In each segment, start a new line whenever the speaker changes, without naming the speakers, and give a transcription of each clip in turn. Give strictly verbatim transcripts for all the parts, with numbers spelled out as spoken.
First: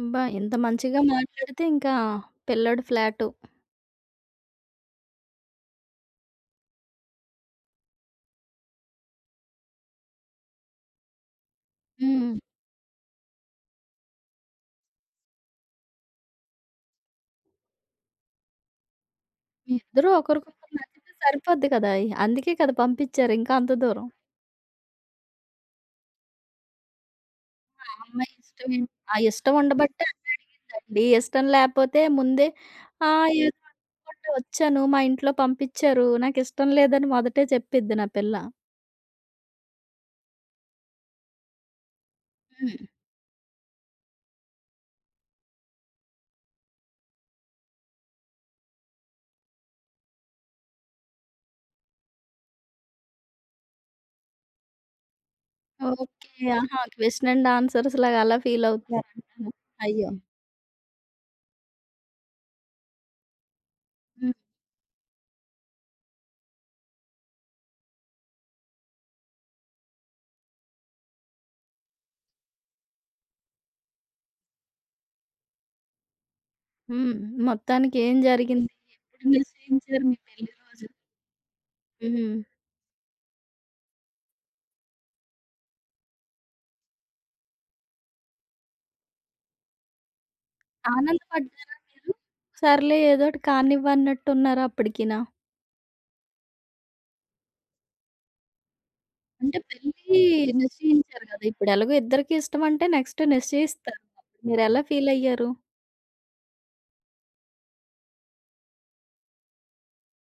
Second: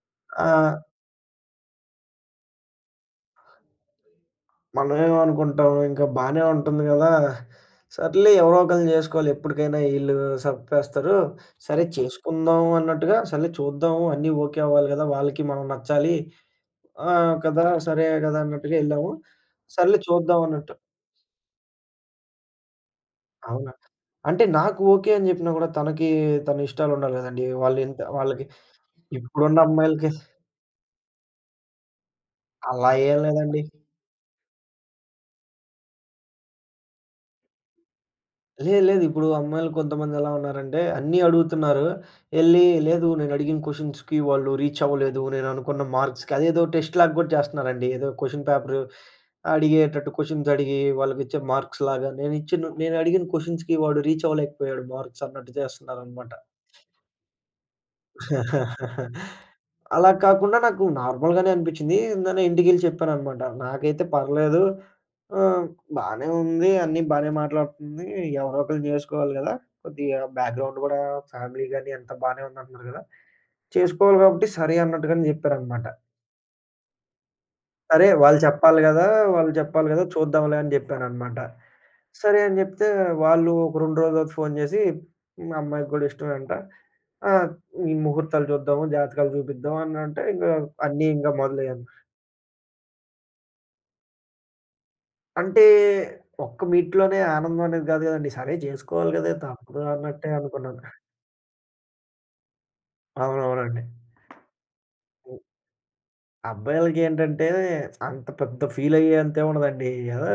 అబ్బా! ఎంత
ఆ!
మంచిగా మాట్లాడితే ఇంకా పిల్లోడు ఫ్లాటు.
మనమేం అనుకుంటాం ఇంకా బానే ఉంటుంది గదా! సర్లే ఎవరో ఒకళ్ళని జేసుకోవాలి ఎప్పటికైనా ఈళ్ళు సప్పేస్తారు. సరే
హ్మ్.
చేసుకుందాం అన్నట్టుగా సర్లే చూద్దాము అన్నీ ఓకే అవ్వాలి గదా! వాళ్ళకి మనం నచ్చాలి. ఆ! కదా! సరే గదా! అన్నట్టుగా ఎళ్ళాము.
మీ
సర్లే
ఇద్దరూ
చూద్దాం
ఒకరికొకరు
అన్నట్టు.
నచ్చితే సరిపోద్ది గదా! అందుకే కదా! పంపిచారు ఇంకా
అవునా?
అంత దూరం.
అంటే నాకు ఓకే అని జెప్పినా గూడా తనకి తన ఇష్టాలుండాలి గదండీ.
ఆ
వాళ్ళింత
అమ్మాయి
వాళ్ళకి
ఇష్టమే. అ ఇష్టం
ఇప్పుడున్న
ఉండబట్టే
అమ్మాయిలకి
అన్నడిగిందండి. ఇష్టం లేపోతే ముందే
అలా
ఆ!
ఏం
ఏదో
లేదండి.
రమ్మంటే ఒచ్చాను మా ఇంట్లో పంపిచారు. నాకిష్టం లేదని మొదటే చెప్పిద్ది నా పిల్ల.
లేదు లేదు. ఇప్పుడు అమ్మాయిలు కొంతమందెలా ఉన్నారంటే అన్ని అడుగుతున్నారు. ఎళ్లి
హ్మ్.
లేదు నేనడిగిన క్వెషన్స్‌కి వాళ్ళు రీచ్ అవ్వలేదు. నేననుకున్న మర్క్స్‌కి అదేదో టెస్ట్ లాగా గూడా జేస్తున్నారండి. ఏదో క్వెషన్ పేపరు అడిగేటట్టు క్వెషన్స్ అడిగి వాళ్ళకిచ్చే మార్క్స్ లాగా నేనిచ్చిను నేనడిగిన క్వెషన్స్‌కి వాడు రీచ్ అవ్వలేకపోయాడు. మార్క్స్ అన్నట్టు జేస్తున్నారన్నమాట.
ఓకే. ఆహా! క్వెషన్ అండ్ ఆన్సర్స్ లాగా అలా ఫీల్ అవుతారంటరా? అయ్యో!
అలా కాకుండా నాకు నార్మల్‌గానే అనిపిచ్చింది. ఎందని ఇంటికెళ్లి చెప్పాననమాట నాకైతే
హ్మ్.
పర్లేదు. ఆ! బానే ఉంది అన్నీ బానే మాట్లాడుతుంది. ఎవరో ఒకల్ని జేసుకోవాలి గదా! కొద్దిగా బ్యాక్‌గ్రౌండ్ కూడా ఫ్యామిలీ గాని అంతా బానే ఉంది అంటున్నారు గదా! చేసుకోవాలి గాబట్టి సరే అన్నట్టుగానే జెప్పారనమాట.
హ్మ్. మొత్తానికి
సరే
ఏం
వాళ్ళు
జరిగింది
చెప్పాలి గదా!
ఎప్పుడు
వాళ్ళు చెప్పాలి గదా!
నిశ్చయించారు మీ పెళ్ళి
చూద్దాంలే అని
రోజు?
జెప్పానన్నమాట. సరే
హ్మ్.
అని జెప్తే వాళ్ళు ఒక రెండు రోజులు తర్వాత ఫోన్ జేసి మా అమ్మాయికి గూడా ఇష్టమేంట. ఆ! హ్మ్. ముహూర్తాలు జూద్దాము జాతకాలు జూపిద్దాం అన్నంటే ఇంగా అని ఇంగ
ఆనందపడ్డారా
మొదలయ్యాను.
మీరు? సర్లే ఏదోటి కానివ్వన్నట్టున్నార అప్పడికినా?
అంటే ఒక్క మీట్‌లోనే ఆనందమనేది గాదు గదండీ. సరే జేసుకోవాలి గదా!
అంటే
తప్పదు
పెళ్లి
అన్నటే అనుకున్నాను.
నిశ్చయించారు గదా! ఇప్పుడెలాగో ఇద్దరికీ ఇష్టమంటే నెక్స్ట్
అవునవునండి.
నిశ్చయిస్తారు. మీరెలా ఫీల్
హ్మ్.
అయ్యారు?
అబ్బాయిలకేంటంటే అంత పెద్ద ఫీల్ అయ్యే అంత ఏముండదండి. ఏదో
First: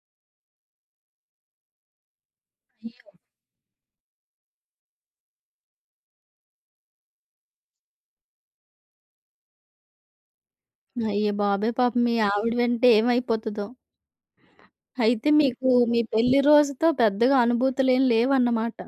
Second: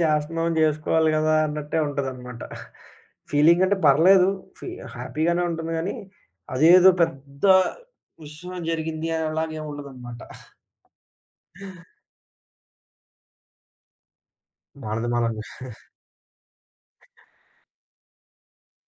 జేస్తున్నాం జేసుకోవాలి గదా! అన్నట్టే ఉంటుందనమాట.
అయ్యో!
ఫీలింగ్ అంటే పర్లేదు ఫీ హ్యాపీగానే ఉంటుంది గాని. అదేదో పెద్ద విషయం జరిగింది అనేలాగా ఏముండదనమాట.
అయ్యో
ఆ!
బాబోయ్! పాపం మీ ఆవిడ వింటే ఏమైపోతదో?
మనది
అయితే
మనం
మీకు మీ పెళ్లి రోజుతో పెద్దగా అనుభూతులేం లేవన్నమాట.